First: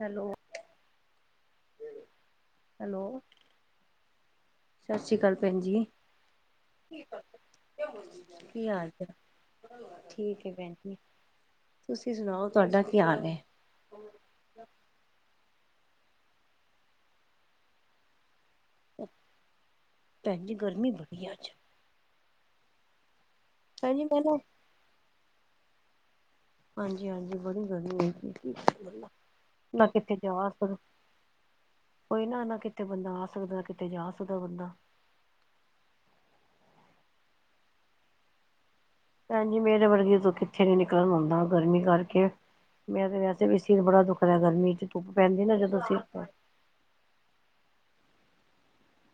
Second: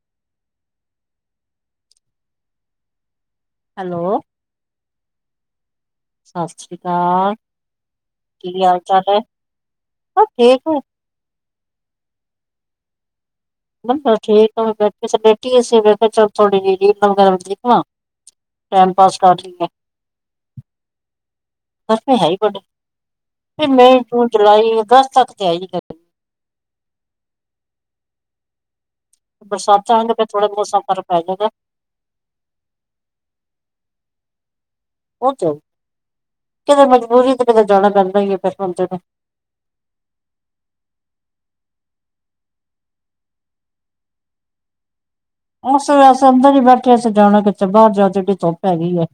Hello hello hello ਸਤਿ ਸ਼੍ਰੀ ਅਕਾਲ ਭੈਣ ਜੀ ਸਤਿ ਸ਼੍ਰੀ ਅਕਾਲ। ਕੀ ਹਾਲ ਚਾਲ ਹੈ ਸਭ ਠੀਕ ਹੈ। ਤੁਸੀਂ ਸੁਣਾਓ ਤੁਹਾਡਾ ਕੀ ਹਾਲ ਏ। ਬਸ ਠੀਕ ਆ ਬੈਠੀ ਸ ਬੈਠੀ ਹੀ ਸੀ। ਚਲੋ ਥੋਡੀੇ ਜਿਹੀ ਰੀਟ ਵਗੈਰਾ [unintelligible] ਟੈਮ ਪਾਸ ਕਰ ਲਈ ਹੈ ਭੈਣ ਜੀ ਗਰਮੀ ਬੜੀ ਹੈ ਅੱਜ ਹੈ ਹੀ ਵੱਡੇ ਫੇਰ ਮਈ ਭੈਣਜੀ ਮੈਂ ਜੂਨ ਨਾ ਜੁਲਾਈ ਅਗਸਤ ਤੱਕ ਤੇ ਆਏਗੀ [unintelligible] ਹਾਂਜੀ -ਹਾਂਜੀ ਬੜੀ ਗਰਮੀ ਹੋਈ ਦੀ ਏ ਕੀ ਕਰੀਏ। ਬਰਸਾਤਾਂ ਆਉਣ ਫਿਰ ਥੋੜਾ ਮੌਸਮ 'ਚ ਫ਼ਰਕ ਪੈ ਜੇਗਾ। ਕੋਈ ਨਾ -ਨਾ ਕਿੱਥੇ ਬੰਦਾ ਆ ਸਕਦਾ ਕਿੱਥੇ ਜਾ ਸਕਦਾ ਬੰਦਾ ਉਹ 'ਚ ਕਿਤੇ ਮਜਬੂਰੀ ਤੇ ਕਿਤੇ ਜਾਣਾ ਪੈਂਦਾ ਹੀ ਹੈ। ਭੈਣਜੀ ਮੇਰੇ ਵਰਗੀ ਤੋਂ ਕਿੱਥੇ ਨੀ ਨਿਕਲਣ ਆਉਂਦਾ ਗਰਮੀ ਕਰਕੇ ਮੈਂ ਤੇ ਵੈਸੇ ਵੀ ਤੇ ਬੜਾ ਦੁੱਖ ਰਿਹਾ ਗਰਮੀ 'ਚ ਧੁੱਪ ਪੈਂਦੀ ਨਾ ਜਦੋਂ ਉਸੇ ਸਿਰ ਤੇ। ਅਸੇ ਅੰਦਰ ਹੀ ਬੈਠੇ ਅਸੀ ਜਾਣਾ ਕਿੱਥੇ ਬਾਹਰ ਜਾਓ ਜਹੀ ਧੁੱਪ ਹੈਗੀ ਏ।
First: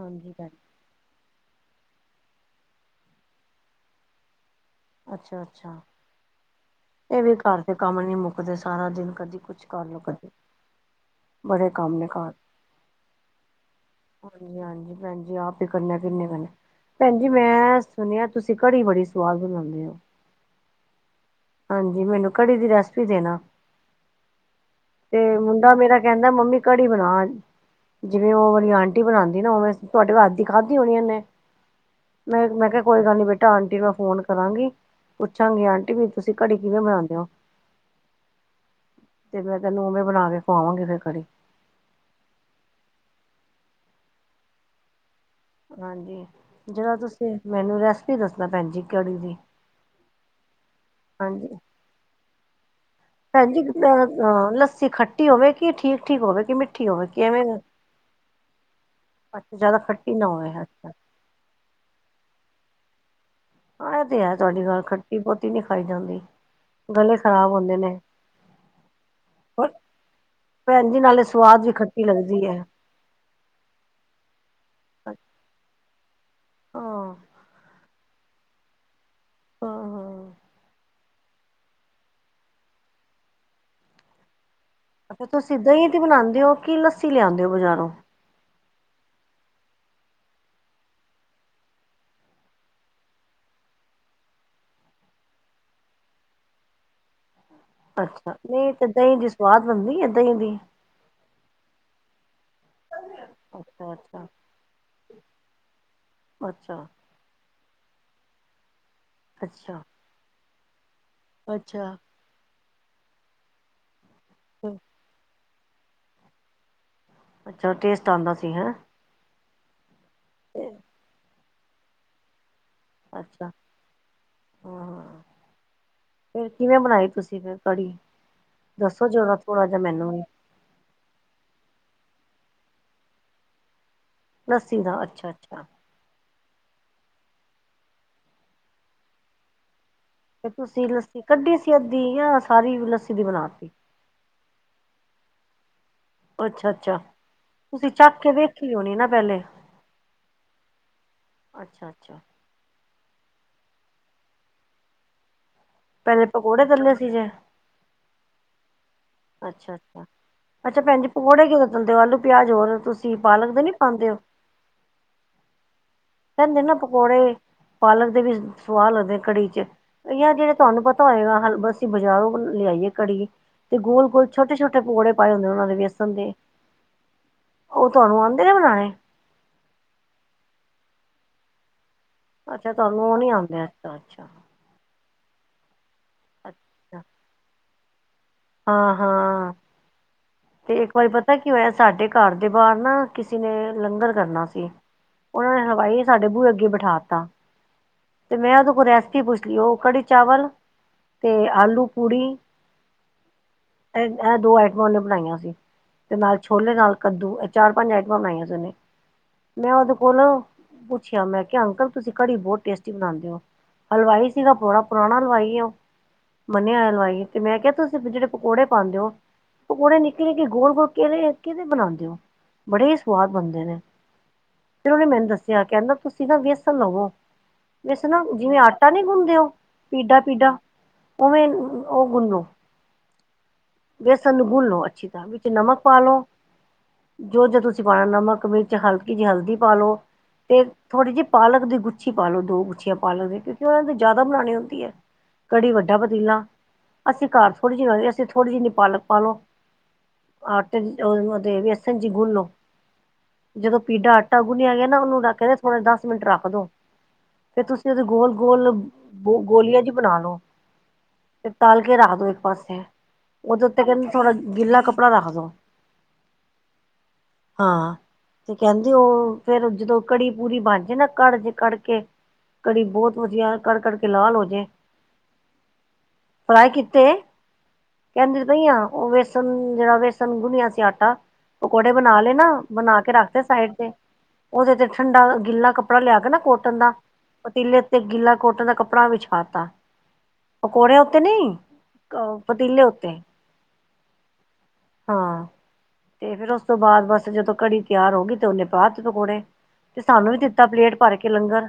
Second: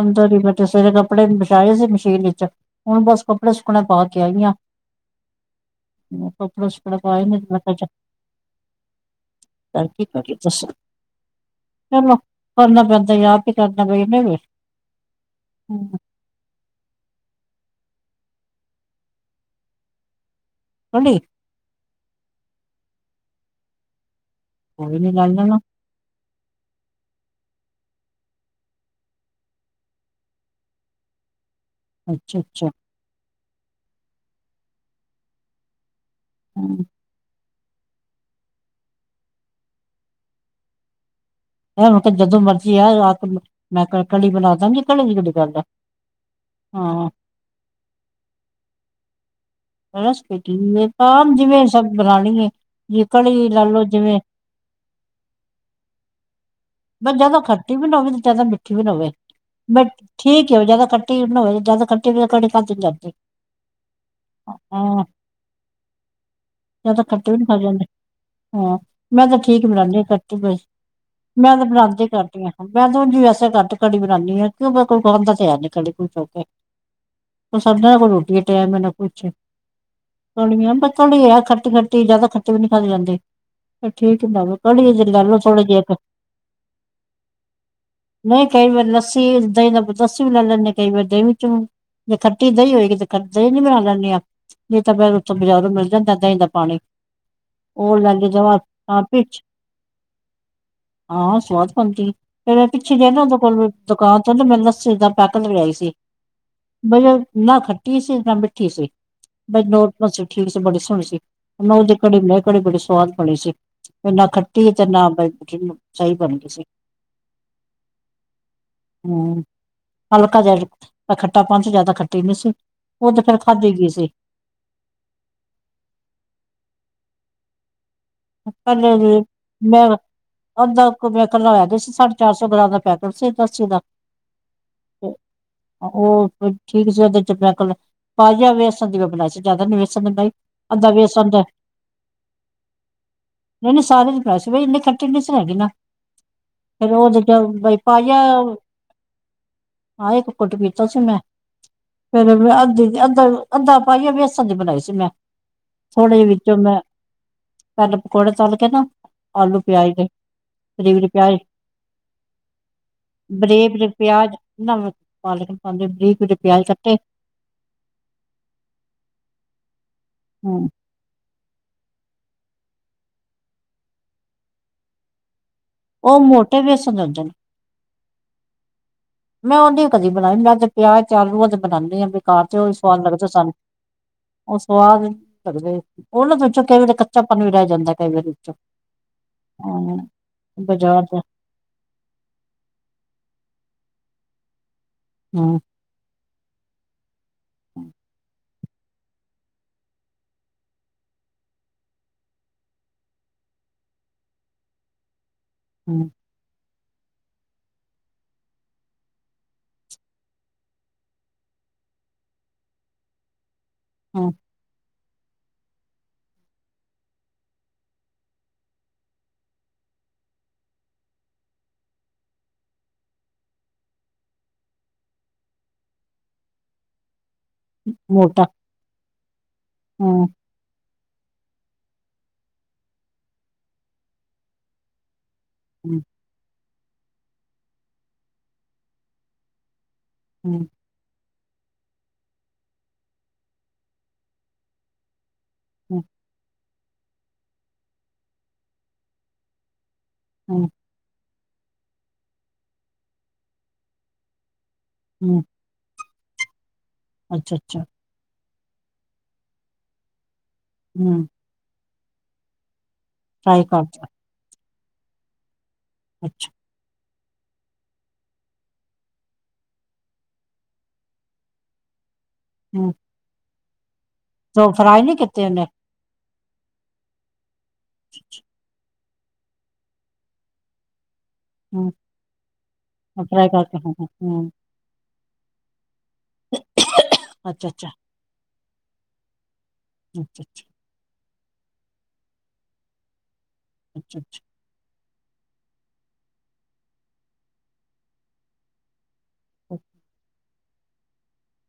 ਅੰਦਰ ਹੀ ਭੈਣ ਬੱਚ ਸਵੇਰੇ ਕੱਪੜੇ ਮਛਾਏ ਸੀ। ਤੇਲ 'ਚ ਹੁਣ ਬਸ ਕੱਪੜੇ ਸੁੱਕਣੇ ਪਾ ਕੇ ਆਈ ਆ। ਅੱਛਾ- ਅੱਛਾ ਕੱਪੜੇ ਸੁੱਕਣੇ ਇਹ ਪਾਏ ਵੀ ਨੇ ਮੈਂ ਘਰ ਤੇ ਕਿਹਾ ਕੰਮ ਨੀ ਮੁੱਕਦੇ ਸਾਰਾ ਦਿਨ ਕਰ ਜੀ ਕੁਛ ਕਰ ਕਰਲੋ ਕਦੇ [unintelligible] ਚਲੋ ਕਰਨਾ ਪੈਂਦਾ ਯਾਰ ਕਿ ਕਰਨਾ ਪਈ ਵੀ ਹ ਹਾਂਜੀ ਹਾਂਜੀ ਭੈਣ ਜੀ ਆਪ ਹੀ ਕਰਨਾ ਕਿੰਨੇ ਭੈਣ ਜੀ ਮੈਂ ਸੁਣਿਆ ਤੁਸੀਂ ਕੜੀ ਬੜੀ ਸਵਾਦ ਬਣਾਉਂਦੇ ਹੋ। [unintelligible] ਹਾਂਜੀ ਮੈਨੂੰ ਕੜੀ ਦੀ ਰੈਸਪੀ ਦੇਣਾ ਕੋਈ ਨੀ ਤੇ ਲੈ ਲੈਣਾ ਮੁੰਡਾ ਮੇਰਾ ਕਹਿੰਦਾ ਦਾ ਮੰਮੀ ਕੜੀ ਬਣਾ ਅੱਜ ਜਿਵੇਂ ਉਹ ਵਾਲੀ ਆਂਟੀ ਬਣਾਉਂਦੀ ਉਵੇਂ ਤੁਹਾਡੇ ਹੱਥ ਦੀ ਖਾਧੀ ਹੋਣੀ ਉਹਨੇ ਅੱਛਾ ਮੈਂ ਅੱਛਾ -ਮੈਂ ਕਿਹਾ ਕੋਈ ਗੱਲ ਨੀ ਬੇਟਾ ਆਂਟੀ ਮੈਂ ਫੋਨ ਕਰਾਂਗੀ ਪੁੱਛਾਂਗੀ ਆਂਟੀ ਤੁਸੀਂ ਕੜੀ ਕਿਵੇਂ ਹੂੰ ਬਣਾਉਂਦੇ ਹੋ? ਤੇ ਮੈਂ ਤੈਨੂੰ ਉਵੇਂ ਬਣਾ ਕੇ ਖਵਾਵਾਂਗੀ ਫੇਰ ਕੜੀ ਇਹ ਹੁਣ ਤੇ ਜਦੋਂ ਮਰਜ਼ੀ ਆ ਆ ਕੇ ਮੈਂ ਕੜੀ ਬਣਾ ਦਾਂਗੀ ਕੜੀ ਦੀ ਗੱਲ ਆ ਹਾਂਜੀ ਜਿਹੜਾ ਹਾਂ ਤੁਸੀਂ ਮੈਨੂੰ ਰੈਸਪੀ ਦੱਸਣਾ ਪੈਣ ਜ ਕੜੀ ਦੀ ਬਸ ਹੈ ਤਾਂ ਜਿਵੇਂ ਸਭ ਬਣਾਣੀ ਏ। ਜੇ ਕੜੀ ਭੈਣਜੀ ਲੈ ਲਓ ਜਿਵੇਂ ਲੱਸੀ ਖੱਟੀ ਹੋਵੇ ਕਿ ਠੀਕ ਠੀਕ ਹੋਵੇ ਕਿ ਮਿੱਠੀ ਹੋਵੇ ਬਸ ਜ਼ਿਆਦਾ ਕਿਵੇਂ ਖੱਟੀ ਵੀ ਨਾ ਹੋਵੇ ਤੇ ਜਿਆਦਾ ਮਿੱਠੀ ਵੀ ਨ ਨਾ ਹੋਵੇ ਅੱਛਾ ਜ਼ਿਆਦਾ ਮ ਖੱਟੀ ਨਾ ਹੋਵੇ ਠੀਕ ਹੈ ਹੋ ਜਿਆਦਾ ਅੱਛਾ ਖੱਟੀ ਵੀ ਨਾ ਹੋਵੇ ਜਿਆਦਾ ਖੱਟੀ ਹੋਵੇ ਕੜੀ [unintelligible] ਹ ਇਹ ਤੇ ਹੈ ਤੁਹਾਡੀ ਗੱਲ ਖੱਟੀ ਬੌਤੀ ਨੀ ਖਾਈ ਜਾਂਦੀ। ਜ ਤਾਂ ਗਲੇ ਖੱਟੀ ਵੀ ਨੀ ਖ਼ਰਾਬ ਖਾਈ ਹੁੰਦੇ ਜਾਂਦੇ। ਨੇ ਹਾਂ ਮੈਂ ਤੇ ਠੀਕ ਪਰ ਬਣਾਉਦੀ ਖੱਟੀ ਬਸ ਭੈਣ ਜੀ ਨਾਲੇ ਮੈਂ ਸਵਾਦ ਤੇ ਵੀ ਖੱਟੀ ਬਣਾਉਦੀ ਘੱਟ ਲੱਗਦੀ ਹੀ ਹੈ ਹਾਂ ਮੈਂ ਤੇ ਵੈਸੇ ਘੱਟ ਘੜੀ ਬਣਾਨਣੀ ਆ ਕਿਉਂਕ ਕੋਈ ਬਣਦਾ ਤੇ ਹੈ ਨੀ ਕੜੀ ਖੁਸ਼ ਹੋ ਕੇ ਹਾਂ ਸਮਝ ਨਾ ਕੋਈ ਰੋਟੀ ਦਾ ਟਾਈਮ ਹੈ ਨਾ ਕੁਛ ਥੜੀ ਹੈ ਖਰਤੀ ਖੱਟੀ ਜਿਆਦਾ ਖਰਚੇ ਵੀ ਨੀ ਖਾ ਜਾਂਦੇ ਠੀਕ ਹੁੰਦਾ ਵ ਅੱਛਾ ਤੁਸੀ ਦਹੀ ਤੇ ਬਣਾਉਦੇ ਹੋ ਕਿ ਲੱਸੀ ਲਿਆਦੇ ਹੋ ਬਜ਼ਾਰੋਂ ਨਹੀਂ ਕਈ ਵਾਰ ਲੱਸੀ, ਦਹੀਂ ਦਾ ਲੱਸੀ ਵੀ ਲੈ ਲੈਂਦੇੇ, ਕਈ ਵਾਰ ਦਹੀਂ ਚ ਜੇ ਖੱਟੀ ਦਹੀਂ ਹੋਏਗੀ, ਤੇ ਖ ਦਹੀਂ ਨੀ ਬਣਾ ਲੈਂਦੇ ਹਾਂ। ਨਹੀਂ ਤਾਂ ਫਿਰ, ਉੱਥੋਂ ਬਾਜ਼ਾਰੋਂ ਮਿਲ ਜਾਂਦਾ ਦਹੀਂ ਦਾ ਪਾਣੀ। ਹੋਰ ਲੈਗੇ, ਅੱਛਾ ਜਵਾ ਨਹੀਂ ਤੇ ਹਾਂ ਦਹੀਂ ਦੀ ਪਿੱਠ ਸਵਾਦ ਬਣਦੀ ਹੈ ਦਹੀਂ ਦੀ ਹਾਂ ਸਵਾਦ ਬਣਦੀ ਆ। ਫੇਰ ਪਿੱਛੇ, ਜੇ ਨਾ ਉਹਦੇ ਕੋਲ ਅੱਛਾ ਦੁਕਾਨ ਅੱਛਾ ਤੋਂ ਨਾ ਮੈ ਲੱਸੀ ਦਾ ਪੈਕਟ ਲਿਆਈ ਸੀ ਅੱਛਾ । ਨਾ ਖੱਟੀ ਸੀ, ਨਾ ਮਿੱਠੀ ਸੀ, ਬਸ ਅੱਛਾ ਨਾਰਮਲ ਸੀ, ਠੀਕ ਸੀ ਬੜੀ ਸੋਹਣੀ ਸੀ। ਮੈਂ ਓਸ ਦਿਨ ਅੱਛਾ ਕੜੀ ਬਣਾਈ, ਕੜੀ ਬੜੀ ਸਵਾਦ ਬਣੀ ਸੀ, ਨਾ ਖੱਟੀ ਤੇ ਨਾ ਸਹੀ ਬਣ ਗਈ ਸੀ। ਅੱਛਾ, ਟੇਸਟ ਆਉਂਦਾ ਸੀ ਹੈਂ। ਹਲਕਾ ਜਿਹਾ ਖੱਟਾਪਨ ਸੀ, ਜਿਆਦਾ ਖੱਟੀ ਨਹੀਂ ਸੀ, ਉਹ ਤੇ ਫੇਰ ਅੱਛਾ ਖਾਧੀ ਗਈ ਸੀ। ਹਾਂ, ਫਿਰ ਕਿਵੇਂ ਬਣਾਈ ਤੁਸੀਂ ਫਿਰ ਕੜੀ? [unintelligible] ਦੱਸੋ ਸਾਢੇ ਜਰਾ ਥੋੜਾ ਜਿਹਾ ਮੈਨੂੰ ਵੀ ਚਾਰ ਸੌ ਗ੍ਰਾਮ, ਦਾ ਪੈਕੇਟ ਸੀ ਲੱਸੀ ਦਾ ਲੱਸੀ ਦਾ, ਤੇ ਅੱਛਾ- ਅੱਛਾ ਉਹ ਠੀਕ ਸੀ, ਉਹਦੇ ਚ ਮੈਂ ਕਲ ਪਾਈਆ, ਵੇਸਣ ਦੀ ਬਣਾਈ ਸੀ ਜ਼ਿਆਦਾ ਨੀ ਵੇਸਣ ਦੀ ਬਣਾਈ ਤੇ ਤੁਸੀਂ ਅੱਧਾ ਲੱਸੀ ਵੇਸਣ ਦਾ ਕੱਢੀ ਸੀ, ਅੱਧੀ ਯਾ ਸਾਰੀ। ਲੱਸੀ ਦੀ ਬਣਾਤੀ ਨਹੀਂ- ਨਹੀ, ਸਾਰੀ ਨਹੀਂ ਬਣਾਈ ਸੀ, ਇਨੀਂ ਖੱਟੀ ਨਹੀਂ ਸੀ ਹੈਗੀ ਨਾ। ਅੱਛਾ ਫੇਰ, ਅੱਛਾ ਓਹਦੇ ਚੋ ਬਈ ਤੁਸੀਂ ਪਾਈਆ ਚੱਖ ਕੇ ਵੇਖੀ ਹੋਣੀ ਨਾ ਪਹਿਲੇ ਹਾਂ ਇੱਕ ਘੁੱਟ ਟ ਪੀਤਾ ਸੀ ਮੈਂ, ਅੱਛਾ ਅੱਛਾ ਫੇਰ ਅੱਧੀ ਅੱਧ ਦਾ ਅੱਧਾ ਪਾਈਆ, ਵੇਸਣ ਦੀ ਬਨਾਈ ਸੀ ਮੈਂ। ਥੋੜੇ ਪਹਿਲੇ, ਜਿਹੇ ਵਿੱਚੋਂ ਪਕੌੜੇ ਮੈਂ ਤੱਲੇ ਸੀ ਜੇ? ਪਹਿਲਾਂ ਪਕੌੜੇ, ਤਲ ਕੇ ਨਾ ਆਲੂ ਅੱਛਾ ਪਿਆਜ ਅੱਛਾ ਦੇ। ਅੱਛਾ ਬਰੀਕ ਭੈਣ ਜੀ -ਬਰੀਕ ਪਿਆਜ ਪਕੌੜੇ ਕਿਵੇਂ ਤਲਦੇ ਹੋ ਆਲੂ ਪਿਆਜ ਹੋਰ ਤੁਸੀਂ ਪਾਲਕ ਦੇ ਨੀ ਬਰੀਬ -ਬਰੀਕ ਪਾਉਂਦੇ ਹੋ ਪਿਆਜ ਨਮਕ ਪਾਲ ਲੇਕਿਨ, ਪਾਉਂਦੇ ਬਰੀਕ ਜੇ ਕਹਿੰਦੇ ਪਿਆਜ ਨਾ ਕੱਟੇ। ਪਕੌੜੇ ਪਾਲਕ ਦੇ ਵੀ ਸੁਆਦ, ਲਗਦੇ ਕੜੀ ਚ। ਯਾਰ, ਜਿਹੜੇ ਹੂੰ ਤੁਹਾਨੂੰ ਪਤਾ ਹੋਏਗਾ, ਅਸੀਂ ਬਾਜ਼ਾਰੋਂ ਲਿਆਈਏ ਕੜੀ। ਤੇ ਗੋਲ -ਗੋਲ, ਛੋਟ -ਛੋਟੇ, ਪਕੌੜੇ ਪਾਏ ਹੁੰਦੇ ਓਹਨਾ ਨੇ। ਵੇਸਨ ਉਹ ਦੇ, ਮੋਟੇ ਵੇਸਣ ਦੇ ਹੁੰਦੇ ਨੇ ਓਹ ਤੁਹਾਨੂੰ ਆਉਂਦੇ ਐ ਬਨਾਉਨੇ? ਮੈਂ, ਓਹਦੀ ਕਦੀ ਨੀ ਬਣਾਈ, ਮੈਂ ਤੇ ਪਿਆਜ, ਆਲ਼ੂਆ ਦੀ ਬਨਾਉਂਦੀ ਆ। ਬੇਕਾਰ ਚ ਓਹ ਅੱਛਾ ਹੀ ਸਵਾਦ ਤੁਹਾਨੂੰ ਉਹ ਲੱਗਦਾ ਨੀ ਸਾਨੂੰ, ਆਉਂਦੇ ਅੱਛਾ ਅੱਛਾ ਓਹ ਸਵਾਦ ਕਰਦੇ ਓਹਨਾਂ ਦੇ ਵਿੱਚੋਂ ਕਈ ਵਾਰੀ ਅੱਛਾ ਕੱਚਾ ਪਾਣੀ ਵੀ ਰਹਿ ਜਾਂਦਾ, ਕਈ ਵਾਰੀ। ਵਿੱਚੋਂ ਹਾਂ- ਹਾਂ, ਹਾਂ ਤੇ ਇੱਕ ਬਾਜ਼ਾਰ ਵਾਰੀ ਦਾ ਪਤਾ ਕੀ ਹੋਇਆ, ਸਾਡੇ ਘਰ ਦੇ ਬਾਹਰ ਨਾ ਕਿਸ ਨੇ ਲੰਗਰ ਕਰਨਾ ਸੀ, ਓਹਨਾਂ ਨੇ ਹਲਵਾਈ ਸਾਡੇ ਬੂਹੇ ਅੱਗੇ ਬਿਠਾ ਤਾ। ਹਮ। ਤੇ ਮੈਂ ਓਹਦੇ ਕੋਲ ਰੈਸਪੀ ਪੁੱਛ ਲਈ, ਓਹ ਕੜੀ ਚਾਵਲ ਤੇ ਆਲੂ ਪੂੜੀ। ਇਹ -ਇਹ, ਦੋ ਆਈਟਮਾਂ ਓਹਨੇ ਬਣਾਈਆਂ ਸੀ, ਹੂੰ ਤੇ ਨਾਲ ਛੋਲੇ ਨਾਲ ਕੱਦੂ, ਇਹ ਚਾਰ -ਪੰਜ ਐਟਮਾਂ ਬਣਾਈਆਂ ਸੀ ਓਹਨੇ। ਮੈਂ ਓਹਦੇ ਕੋਲੋ ਪੁੱਛਿਆ, ਮੈਂ ਕਿਹਾ ਅੰਕਲ ਤੁਸੀਂ ਕੜੀ ਬਹੁਤ ਟੇਸਟੀ ਬਨਾਉਂਦੇ ਹੋ। ਹਲਵਾਈ ਹੂੰ ਸੀ ਗਾ, ਬੜਾ ਪੁਰਾਣਾ ਹਲਵਾਈ ਏ, ਓਹ ਮੰਨਿਆ ਹੋਇਆ ਹਲਵਾਈ ਤੇ ਮੈਂ ਕਿਹਾ ਤੁਸੀਂ ਜਿਹੜੇ ਪਕੌੜੇ, ਪਾਉਂਦੇ ਓ। ਪਕੌੜੇ, ਨਿੱਕੇ -ਨਿੱਕੇ, ਗੋਲ -ਗੋਲ ਕਿਹੜੇ, ਕਿਹਦੇ ਬਨਾਉਂਦੇ ਔ ਬੜੇ ਸਵਾਦ ਬਨਦੇ ਨੇ। ਫੇਰ, ਓਹਨੇ ਮੈਨੂੰ ਦੱਸਿਆ, ਕਹਿੰਦਾ ਤੁਸੀਂ ਨਾ ਵੇਸਣ ਲਵੋ। ਵੇਸਨ ਨਾ, ਮੋਟਾ ਜਿਵੇਂ ਆਟਾ ਨੀ ਗੁੰਨਦੇ ਓ ਪੀਡਾ- ਹੂੰ, ਪੀਡਾ। ਓਵੇਂ, ਓਹ ਗੁੰਨ ਲੋ ਵੇਸਣ ਨੂੰ ਗੁੰਨ ਲਉ ਅੱਛੀ ਵਿੱਚ ਨਮਕ ਪਾ ਹੂੰ, ਲਉ ਜੋ- ਜੋ ਤੁਸੀਂ ਪਾਉਣਾ, ਨਮਕ, ਮਿਰਚ, ਹਲਕੀ ਜਿਹੀ ਹਲਦੀ ਪਾ ਲਓ । ਤੇ ਹੂੰ, ਥੋੜੀ ਜੀ ਪਾਲਕ ਦੀ ਗੁੱਛੀ ਪਾ ਲਉ, ਦੋ ਗੁੱਛੀਆਂ ਪਾਲਕ ਦੀ, ਕਿਉੰਕੀ ਓਹਨਾਂ ਨੇ ਤੇ ਜ਼ਿਆਦਾ ਬਣਾਉਣੀ ਹੁੰਦੀ ਐ। ਕੜੀ ਵੱਡਾ ਹੂੰ, ਪਤੀਲਾ, ਅਸੀਂ ਘਰ ਥੋੜੀ ਜੀ ਅਸੀਂ ਥੋੜੀ ਜਿੰਨੀ ਪਾਲਕ ਪਾ ਲਉ। ਹੂੰ, ਆਟੇ ਦੇ, ਵੇਸਨ ਚੀ ਗੁੰਨ ਲਉ ਜਦੋਂ ਪੀਡਾ ਆਟਾ ਗੁੰਨਿਆ ਗਿਆ ਨਾ, ਓਹਨੂੰ ਹੂੰ, ਰੱਖ ਦੇ ਥੌੜਾ ਦਸ ਮਿੰਟ, ਰੱਖ ਦੋ ਫਿਰ ਅੱਛਾ-ਅੱਛਾ, ਤੁਸੀਂ ਉਹਦੇ ਗੋਲ ਗੋਲ, ਗੋ ਗੋਲੀਆਂ ਜੀ ਬਣਾ ਲਓ । ਹੁ। ਕੇ ਰੱਖ ਦੋ ਇੱਕ ਪਾਸੇ ਓਹਦੇ ਉੱਤੇ ਕਰਤਾ, ਕਹਿੰਦੇ ਥੋੜਾ ਗਿੱਲਾ ਕੱਪੜਾ ਰੱਖ ਦੋ। ਅੱਛ। ਹਾਂ। ਤੇ ਕਹਿੰਦੇ ਓਹ ਫੇਰ ਜਦੋਂ ਕੜੀ ਪੂਰੀ ਬਨ ਜੇ ਨਾ ਕੜ ਜੇ ਕੜ ਕੇ। ਕੜੀ ਹੂੰ, ਬੋਤ ਵਧੀਆ ਕੜਕੜ ਤੇ ਫਰਾਈ ਨੀ ਕੀਤੇ ਓਹਨੇ। ਫਰਾਈ ਕੀਤੇ ਕਹਿੰਦੀ ਤੇ ਪਈ ਆ ਓਹ ਵੇਸਨ ਜਿਹੜਾ ਵੇਸਨ ਗੁਨਿਆ ਸੀ ਆਟਾ। ਹੂੰ, ਪਕੌੜੇ ਬਨਾ ਲੈ ਨਾ ਬਨਾ ਕੇ ਰੱਖ ਤੇ ਫਰਾਈ ਸਾਈਡ ਕਰਕੇ ਤੇ ਹੂੰ, ਓਹਦੇ ਤੇ ਠੰਡਾ ਗਿੱਲਾ ਕੱਪ ਕੱਪੜਾ ਲਿਆ ਕੇ ਨਾ ਕੋਟਨ ਦਾ ਪਤੀਲੇ ਅੱਛਾ-ਅੱਛਾ, ਤੇ ਗਿੱਲਾ ਕੋਟਨ ਦਾ ਕੱਪੜਾ ਵਿਛਾ ਤਾ। ਅੱਛਾ ਅੱਛਾ। [inaudible] ਤੇ ਨਹੀਂ ਅ ਪਤੀਲੇ ਉੱਤੇ। ਅੱਛਾ ਅੱਛ ਹਾਂ ਤੇ ਫੇਰ ਉਸ ਤੋਂ ਬਾਅਦ ਬਸ ਜਦੋਂ ਕੜੀ ਤਿਆਰ ਹੋ ਗਈ ਤੇ ਓਹਨੇ ਪਾ ਪਕੌੜੇ ਤੇ ਸਾਨੂੰ ਵੀ ਦਿੱਤਾ ਪਲੇਟ ਭਰ ਕੇ ਲੰਗਰ।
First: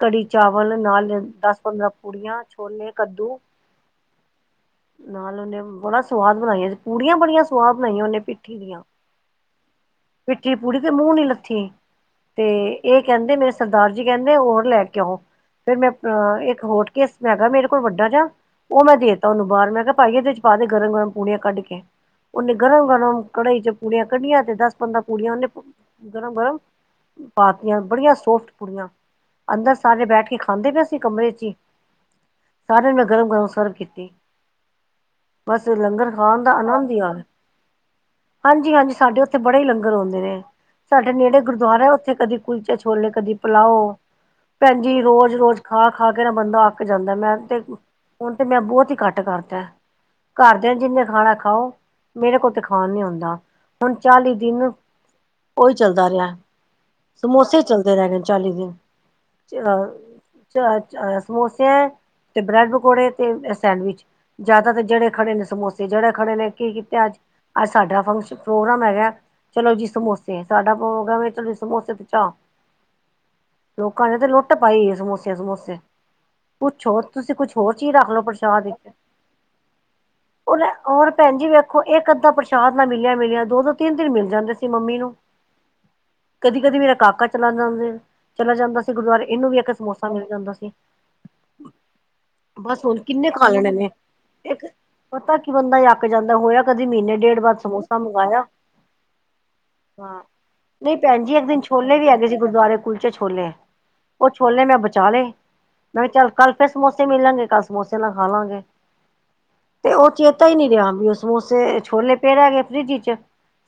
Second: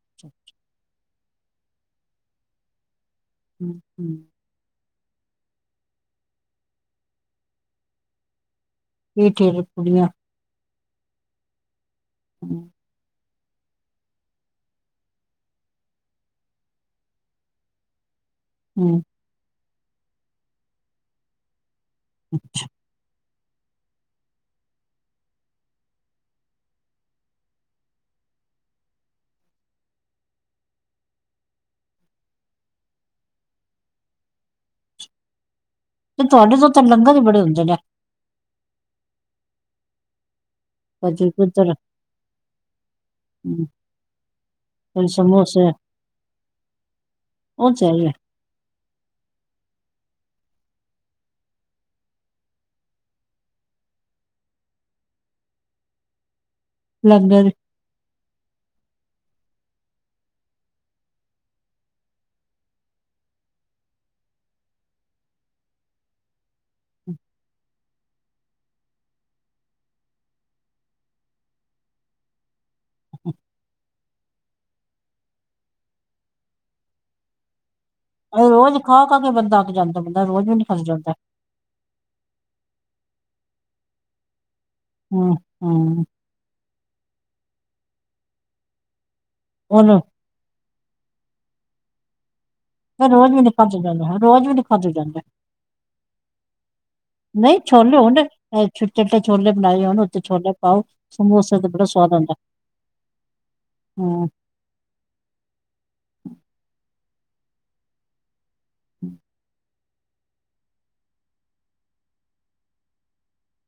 ਕੜੀ ਚਾਵਲ ਨਾਲ ਦਸ ਪੰਦਰਾਂ ਪੂੜੀਆਂ ਛੋਲੇ। ਕੱਦੂ [inaudible] [inaudible] ਨਾਲ ਉਹਨੇ ਬੜਾ ਸਵਾਦ ਬਣਾਇਆਂ ਸੀ। ਪੂੜੀਆਂ ਬੜੀਆਂ ਸਵਾਦ ਬਨਾਈਆਂ ਉਹਨੇ, ਪਿੱਠੀ ਦੀਆਂ। [unintelligible] [inaudible] ਪੁੜੀ ਤੇ ਮੂੰਹੋਂ ਨੀ ਲੱਥੀ ਤੇ ਹੂੰ, ਇਹ ਕਹਿੰਦੇ ਨੇ- ਸਰਦਾਰ ਜੀ ਕਹਿੰਦੇ, ਹੋਰ ਲੈ ਕੇ ਆੳ। ਫੇਿਰ ਮੈਂ ਇੱਕ ਹੋਟਕੇਸ ਹੈਗਾ, ਮੇਰੇ ਕੋਲ ਵੱਡਾ ਜਾ- ਉਹ ਮੈਂ ਹੂੰ, ਦੇ ਦਿੱਤਾ ਉਹਨੂੰ। ਬਾਹਰ ਮੈਂ ਕਿਹਾ, ਭਾਈ, ਇਹਦੇ ਚ ਪਾ ਦੇ। ਗਰਮ ਗਰਮ ਪੂੜੀਆਂ ਕੱਢ ਕੇ ਉਹਨੇ ਗਰਮ ਗਰਮ- ਕੜਾਈ ਚੋ ਪੂੜੀਆਂ ਕੱਢੀਆਂ। ਤੇ ਦਸ ਪੰਦਰਾਂ ਪੂੜੀਆਂ ਉਹਨੇ ਗਰਮ ਗਰਮ- ਪਾਤਿਆਂ, ਬੜੀਆਂ ਸੋਫਟ ਪੁੜੀਆਂ- ਅੰਦਰ ਸਾਰੇ ਬੈਠ ਕੇ ਖਾਂਦੇ ਪਏ ਸੀ। ਕਮਰੇ ਚ ਹੀ ਸਾਰਿਆਂ ਨੂੰ ਮੈਂ ਗਰਮ ਗਰਮ ਸਰਵ ਕੀਤੀ। ਬਸ ਲੰਗਰ ਤੇ ਖਾਣ ਦਾ ਤੁਹਾਡੇ ਤੋਂ ਤਾਂ ਆਨੰਦ ਹੀ ਆ ਲੰਗਰ ਗਿਆ ਬੜੇ ਹੁੰਦੇ ਨੇ, ਹਾਂਜੀ ਹਾਂਜੀ ਸਾਡੇ ਉੱਥੇ ਬੜੇ ਹੀ ਲੰਗਰ ਹੋਂਦੇ ਨੇ। ਸਾਡੇ ਕਦੀ ਨੇੜੇ ਕਿੱਧਰ ਗੁਰਦੁਆਰਾ ਹੈ। ਉੱਥੇ ਕਦੀ ਕੁਲਚੇ ਛੋਲੇ, ਕਦੀ ਹੂੰ, ਪਲਾਓ- ਭੈਣ ਜੀ ਕਦੀ ਰੋਜ਼ ਰੋਜ਼ ਸਮੋਸੇ ਖਾ ਖਾ ਕੇ ਨਾ ਬੰਦਾ ਅੱਕ ਜਾਂਦਾ ਹੈ। ਮੈਂ ਨ ਤੇ ਉਹ ਹੈ ਈ ਐ, ਹੁਣ ਤੇ ਮੈਂ ਬਹੁਤ ਈ ਘੱਟ- ਕਰਤਾ ਘਰਦਿਆਂ ਜਿੰਨੇ ਖਾਣਾ ਖਾਓ, ਮੇਰੇ ਕੋਲ ਤੇ ਖਾਣ ਨੀ ਹੋਂਦਾ। ਹੁਣ ਚਾਲੀ ਦਿਨ ਉਹੀ ਚੱਲਦਾ ਰਿਹਾ। ਲੰਗਰ ਸਮੋਸੇ ਚੱਲਦੇ ਰਹਿੰਦੇ ਚਾਲੀ ਦਿਨ। ਚ ਚ ਸਮੋਸੇ ਤੇ ਬ੍ਰੈਡ ਪਕੌੜੇ ਤੇ ਸੈਂਡਵਿਚ। ਜ਼ਿਆਦਾਤਰ ਜਨੇ ਖੜ੍ਹੇ [inaudible] ਨੇ ਸਮੋਸੇ, ਜਨੇ ਖਨੇ ਨੇ ਕੀ ਕੀਤੇ? ਅੱਜ ਅੱਜ ਸਾਡਾ ਫੰਕਸ਼ਨ ਪ੍ਰੋਗਰਾਮ ਹੈਗਾ। ਚਲੋ ਜੀ, ਸਮੋਸੇ। ਸਾਡਾ ਪ੍ਰੋਗਰਾਮ ਏ। ਚਲੋ ਜੀ, ਸਮੋਸੇ ਤੇ ਚਾ। ਲੋਕਾਂ ਨੇ ਤੇ ਲੁੱਟ ਪਾਈ ਏ। ਸਮੋਸੇ ਸਮੋਸੇ ਪੁੱਛੋ, ਤੁਸੀਂ ਕੁੱਛ ਹੋਰ- ਤੁਸੀਂ ਰੱਖ ਲਓ ਉਹ ਪ੍ਰਸ਼ਾਦ ਰੋਜ਼ ਵਿੱਚ- ਖਾ-ਖਾ ਕੇ ਬੰਦਾ ਅੱਕ ਜਾਂਦਾ, ਬੰਦਾ ਰੋਜ਼ ਵੀ ਨੀ ਖਾਧਾ ਹੋਰ ਜਾਂਦਾ, ਭੈਣ ਜੀ ਵੇਖੋ ਇਕ ਅੱਧਾ ਪ੍ਰਸ਼ਾਦ ਨਾ- ਮਿਲਿਆ ਮਿਲਿਆ, ਦੋ ਦੋ ਤਿੰਨ ਤਿੰਨ ਮਿਲ ਜਾਂਦੇ ਸੀ ਮੰਮੀ ਨੂੰ। ਹੂੰ, ਹੂੰ, ਕਦੀ ਕਦੀ ਮੇਰਾ- ਕਾਕਾ ਚਲਾ ਜਾਂਦੇ ਚਲਾ ਜਾਂਦਾ ਸੀ ਗੁਰਦੁਆਰੇ। ਇਹਨੂੰ ਵੀ ਇੱਕ ਉਹਨੂੰ ਸਮੋਸਾ ਮਿਲ ਜਾਂਦਾ ਸੀ। ਬਸ ਹੁਣ ਫਿਰ ਕਿੰਨੇ ਰੋਜ਼ ਵੀ ਖਾ ਨੀ ਲੈਣੇ ਖਾਧਾ ਨੇੇ? ਜਾਂਦਾ, ਰੋਜ਼ ਵੀ ਇੱਕ ਨੀ ਖਾਧਾ ਜਾਂਦਾ। ਪਤਾ ਕੀ, ਬੰਦਾ ਅੱਕ ਜਾਂਦਾ ਹੋਇਆ। ਕਦੀ ਮਹੀਨੇ ਡੇਢ ਬਾਅਦ ਨਹੀਂ ਛੋਲੇ ਸਮੋਸਾ ਹੋਣ ਮੰਗਾਇਆ। ਇਹ ਛੋ- ਚਿੱਟੇ ਛੋਲੇ ਬਣਾਏ ਹੋਣ ਉੱਤੇ ਹਾਂ ਛੋਲੇ ਪਾਓ ਨਹੀਂ, ਭੈਨ ਜੀ। ਇੱਕ ਦਿਨ ਸਮੋਸੇ ਤੇ ਬੜਾ ਛੋਲੇ ਵੀ ਸਵਾਦ ਹੈਗੇ ਆਉਂਦਾ ਜੇ। ਗੁਰਦੁਆਰੇ ਕੁਲਚੇ ਛੋਲੇ- ਹੂੰ ੳਹ ਛੋਲੇ ਮੈਂ ਬਚਾ ਲਏ। ਮੈਂ ਕਿਹਾ, ਚੱਲ ਕੱਲ ਫੇਰ ਸਮੋਸੇ ਮਿਲਨਗੇ। ਕੱਲ ਸਮੋਸੇ ਨਾਲ ਖਾ ਲਾਂਗੇ। ਹਮ। [inaudible] ਤੇ ਉਹ ਚੇਤਾ ਹੀ ਨੀ ਰਿਹਾ ਵੀ ਉਹ ਸਮੋਸੇ ਛੋਲੇ ਪਏ ਰਹਿ ਗਏ ਫਰਿੱਜ ਇਚ।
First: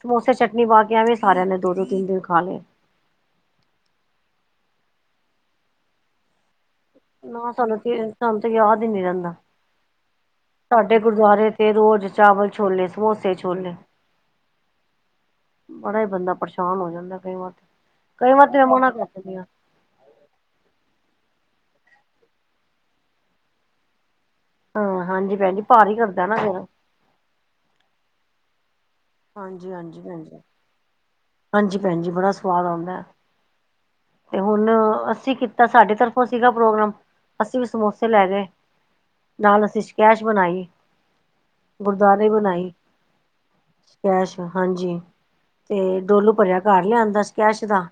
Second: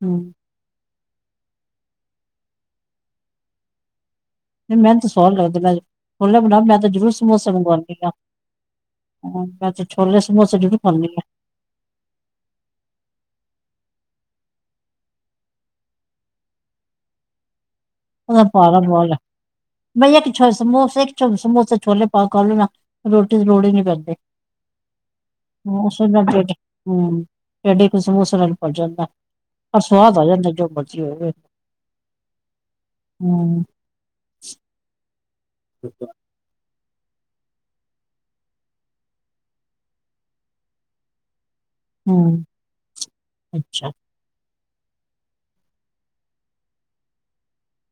ਸਮੋਸੇ ਹੂੰ ਚਟਨੀ ਪਾ ਕੇ ਏਵੇਂ ਸਾਰਿਆਂ ਨੇ ਦੋ ਦੋ ਤਿੰਨ ਤਿੰਨ ਖਾ ਲਏ। [unintelligible] [inaudible] ਜ਼ਰੂਰ ਸਮੋਸੇ ਨਾ ਸਾਨੂੰ ਮੰਗਵਾਦੀ ਤੇ ਹਾਂ। ਸਾਨੂੰ ਤੇ ਯਾਦ ਹੀ ਨਹੀਂ ਰਹਿੰਦਾ ਛੋਲੇ ਸਮੋਸੇ ਜ਼ਰੂਰ ਸਾਡੇ ਖਉਦੀ ਹਾਂ। ਗੁਰਦੁਆਰੇ ਤੇ ਰੋਜ਼ ਚਾਵਲ, ਛੋਲੇ, ਸਮੋਸੇ, ਛੋਲੇ। ਬੜਾ ਹੀ ਬੰਦਾ ਪਰੇਸ਼ਾਨ ਹੋ ਜਾਂਦਾ ਕਈ ਵਾਰ। [unintelligible] ਕਈ ਛੋਲੇ ਵਾਰ ਤੇ ਪਾ ਮੈਂ ਮਨਾ ਕਰ ਦਿੰਦੀ ਹਾਂ ਕੇ ਖਾ ਲਓ ਨਾ। ਰੋਟੀ ਦੀ ਲੋੜ ਹੀ ਨੀ ਪੈਂਦੀ। ਹਾਂ ਹਾਂਜੀ ਭੈਣ ਜੀ ਭਾਰੀ ਕਰਦਾ ਨਾ ਫਿਰ [unintelligible] ਜਾਂਦਾ ਹੈ। ਹਾਂਜੀ ਪਰ ਹਾਂਜੀ ਸਵਾਦ ਭੈਣ ਆ ਜੀ ਜਾਂਦਾ ਹੈ। ਜੋ ਮਰਜ਼ੀ ਹੋਵੇ। ਹਾਂਜੀ, ਭੈਣ ਜੀ। ਬੜਾ ਸਵਾਦ ਆਉਂਦਾ। ਹੂੰ ਤੇ ਹੁਣ- ਤੁਸੀਂ ਕੀਤਾ। ਸਾਡੇ ਤਰਫੋਂ ਸੀਗਾ ਪ੍ਰੋਗਰਾਮ। ਅਸੀਂ ਵੀ ਸਮੋਸੇ ਲੈ ਗਏ। ਨਾਲ ਅਸੀਂ ਸਕੇਸ਼ ਬਣਾਈ। ਗੁਰਦੁਆਰੇ ਹੂੰ ਬਣਾਈ। ਅੱਛਾ ਸਕੇਸ਼, ਹਾਂਜੀ। ਤੇ- ਡੋਲੂ ਭਰਿਆ ਘਰ ਲਿਆਦਾ ਸਕੈਸ਼ ਦਾ।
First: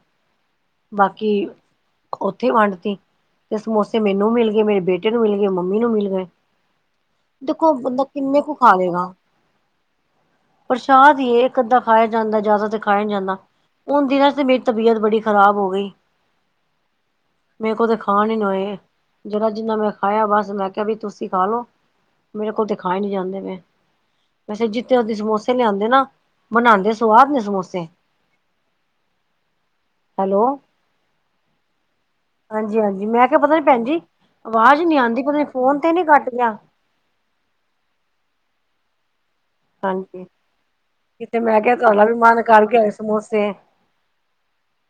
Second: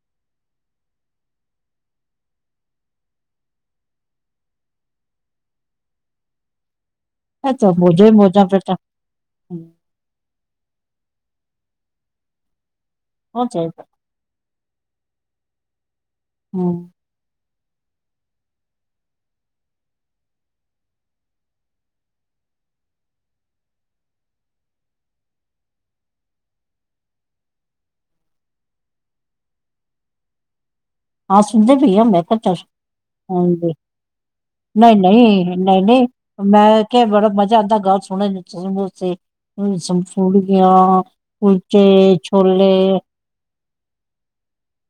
ਬਾਕੀ- ਉਥੇ ਵੰਡ ਤੀ। ਤੇ ਸਮੋਸੇ ਮੈਨੂੰ ਮਿਲ ਗਏ। ਮੇਰੇ ਬੇਟੇ ਨੂੰ ਮਿਲ ਗਏ। ਮੰਮੀ ਨੂੰ ਮਿਲ ਗਏ। ਇਹ ਦੇਖੋ, ਤਾਂ ਬੰਦਾ ਮੋਜੇ ਕਿੰਨੇ ਮੋਜਾ ਕੁ ਫਿਰ ਖਾ ਤਾਂ ਲੇਗਾ। ਹੂੰ, ਪ੍ਰਸ਼ਾਦ ਹੀ ਏ। ਇਕ ਅੱਧਾ ਖਾਇਆ ਜਾਂਦਾ ਏ। ਜ਼ਿਆਦਾ ਤਾਂ ਖਾਇਆ ਨੀ ਜਾਂਦਾ ਹੋ ਜਾਏਗਾ ਉਣ ਦਿਨਾਂ- ਤਬੀਅਤ ਬੜੀ ਖਰਾਬ ਹੋ ਗਈ। ਹਮ। ਮੇ ਕੋ ਤੇ ਖਾਣ ਈ ਨੀ ਹੋਏ। ਜਰਾ ਜਿੰਨਾ ਮੈਂ ਖਾਇਆ। ਬਸ, ਮੈਂ ਕਿਹਾ ਬੀ ਤੁਸੀਂ ਖਾ ਲੋੋ। ਮੇਰੇ ਕੋਲ ਤੇ ਖਾਏ ਨੀ ਜਾਂਦੇ ਨੇ। ਵੈਸੇ ਜਿੱਥੇ ਓਦੀ ਸਮੋਸੇ ਲਿਆਂਂਦੇ ਨਾ ਬਨਾੰਦੇ ਸਵਾਦ ਨੇ, ਸਮੋਸ ਸੇ, ਹੈਲੋ, ਹਾ ਸੁਣਦੀ ਪੀ ਆ [unintelligible] ਮੈ ਕੈ ਤਸ ਹਾਂਜੀ ਹਾਂਜੀ ਮੈਂ ਕਿਹਾ ਪਤਾ ਨੀ ਹਾਂਜੀ। ਭੈਣ ਜੀ ਆਵਾਜ਼ ਨਹੀਂ ਨੀ ਆਉਂਦੀ ਪਤਾ ਨੀ ਨਹੀਂ ਫੋਨ ਨਹੀਂ ਤੇ ਨੀ ਨਹੀਂ, ਕੱਟ ਗਿਆ ਮੈਂ ਕਿਹਾ ਬੜਾ ਮਜ਼ਾ ਆਂਦਾ ਗੱਲ ਸੁਨਣ ਚ, ਸੇ ਕੋਈ ਸਮ ਹਾਂਜੀ ਫੂੜ ਗੀਆਂ, ਕਿਤੇ ਮੈਂ ਕਿਹਾ ਕੁਲਚੇ ਤੁਹਾਡਾ ਵੀ ਮਨ ਕਰ ਗਿਆ -ਛੋਲੇ। ਸਮੋਸੇ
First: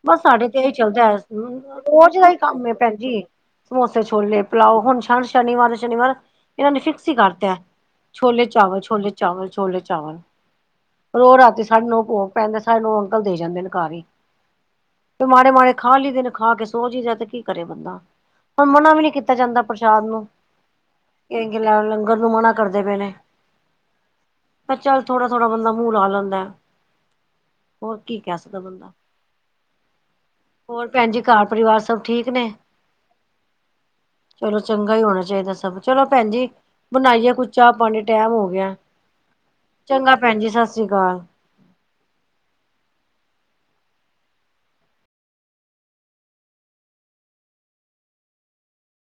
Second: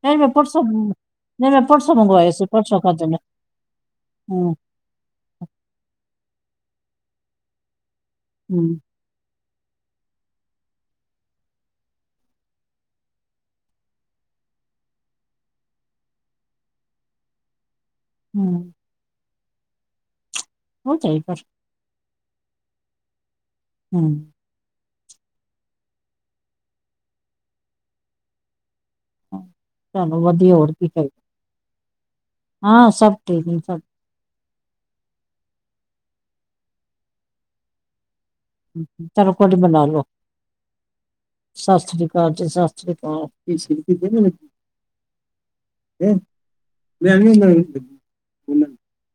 ਨਹੀਂ ਬਸ ਮੈਂ ਸਾਡੇ ਤੇ ਪਰਸੋਂ ਏਹੀ ਚੱਲਦਾ, ਨਹੀਂ ਮੈਂ ਪਰਸੋਂ ਰੋਜ਼ ਦਾ ਮੰਗਵਾਏ ਹੀ ਸੀ ਕੰਮ ਏ ਪਰਸੋਂ ਭੈਣ ਖਾਦੇ ਜੀ। ਨੇ ਸਮੋਸੇ-ਛੋਲੇ, ਹੂੰ ਪਲਾਓ ਹੁਣ ਹਰ ਸ਼ਨੀਵਾਰ ਦੇ ਸ਼ਨੀਵਾਰ ਇਨਾਂ ਨੇ ਫਿਕਸ ਹੀ ਕਰਤਾ ਹੂੰ ਛੋਲੇ-ਚਾਵਲ, ਛੋਲੇ-ਚਾਵਲ, ਛੋਲੇ-ਚਾਵਲ। ਰੋ ਰਾਤੀ ਸਾਡੇ ਨੋ ਭੋਗ ਪੈਂਦਾ। ਸਾਡੇ ਨੌ ਅੰਕਲ ਦੇ ਜਾਂਦੇ ਨੇ ਘਰ ਹੀ। ਤੇ ਮਾੜੇ- ਮਾੜੇ ਖਾ ਲੀ ਦਾ, ਖਾ ਕੇ ਸੋ ਜਾਈ ਦਾ। ਤੇ ਕੀ ਕਰੇ ਬੰਦਾ? ਹੁਣ ਹੂੰ ਮਨਾ ਵੀ ਨੀ ਕੀਤਾ ਜਾਂਦਾ ਪ੍ਰਸ਼ਾਦ ਨੂੰ। ਉਹ ਚਾਹੀਏ ਪਰ ਕਏਂਗੇ ਲੈ ਲੰਗ ਲੰਗਰ ਨੂੰ ਮਨਾ ਕਰਦੇ ਪਏ ਨੇ। ਹੂੰ। ਚੱਲ ਥੋੜਾ- ਥੋੜ੍ਹਾ ਬੰਦਾ ਮੂੰਹ ਲਾ ਲੈਂਦੈ। ਹੋਰ ਕੀ ਕੇ ਸਕਦੈ ਬੰਦਾ। ਚਲੋ ਵਧੀਆ [inaudible] ਹੋਰ ਕੀ ਭੈਣ ਜੀ, ਚਾਹੀਦਾ ਘਰ-ਪਰਿਵਾਰ ਸਭ ਠੀਕ ਨੇ। ਹਾਂ ਸਭ ਠੀਕ ਨੇ ਸਭ ਚਲੋ ਚੰਗਾ ਹੀ ਹੋਣਾ ਚਾਹੀਦਾ ਸਭ। ਚਲੋ ਭੈਣ ਜੀ, ਬਣਾਈਏ ਕੁੱਝ ਚਾਹ- ਪਾਣੀ। ਟੈਮ ਹੋ ਗਿਆ। ਕੋਡ ਬਨਾ ਲੋ। ਚੰਗਾ ਭੈਣ ਜੀ ਸਤਿ ਸ੍ਰੀ ਅਕਾਲ ਸਤ ਸ੍ਰੀ ਕਾਲ ਜੀ। ਸਤ ਸ੍ਰੀ ਕਾਲ। ਕੀ ਸ਼ਿਲਕੀ ਫੇਰ ਨੀ ਲਬੀ ਅ ਮੈਂ ਵੀ ਨਾ ਲਗੀ [unintelligible]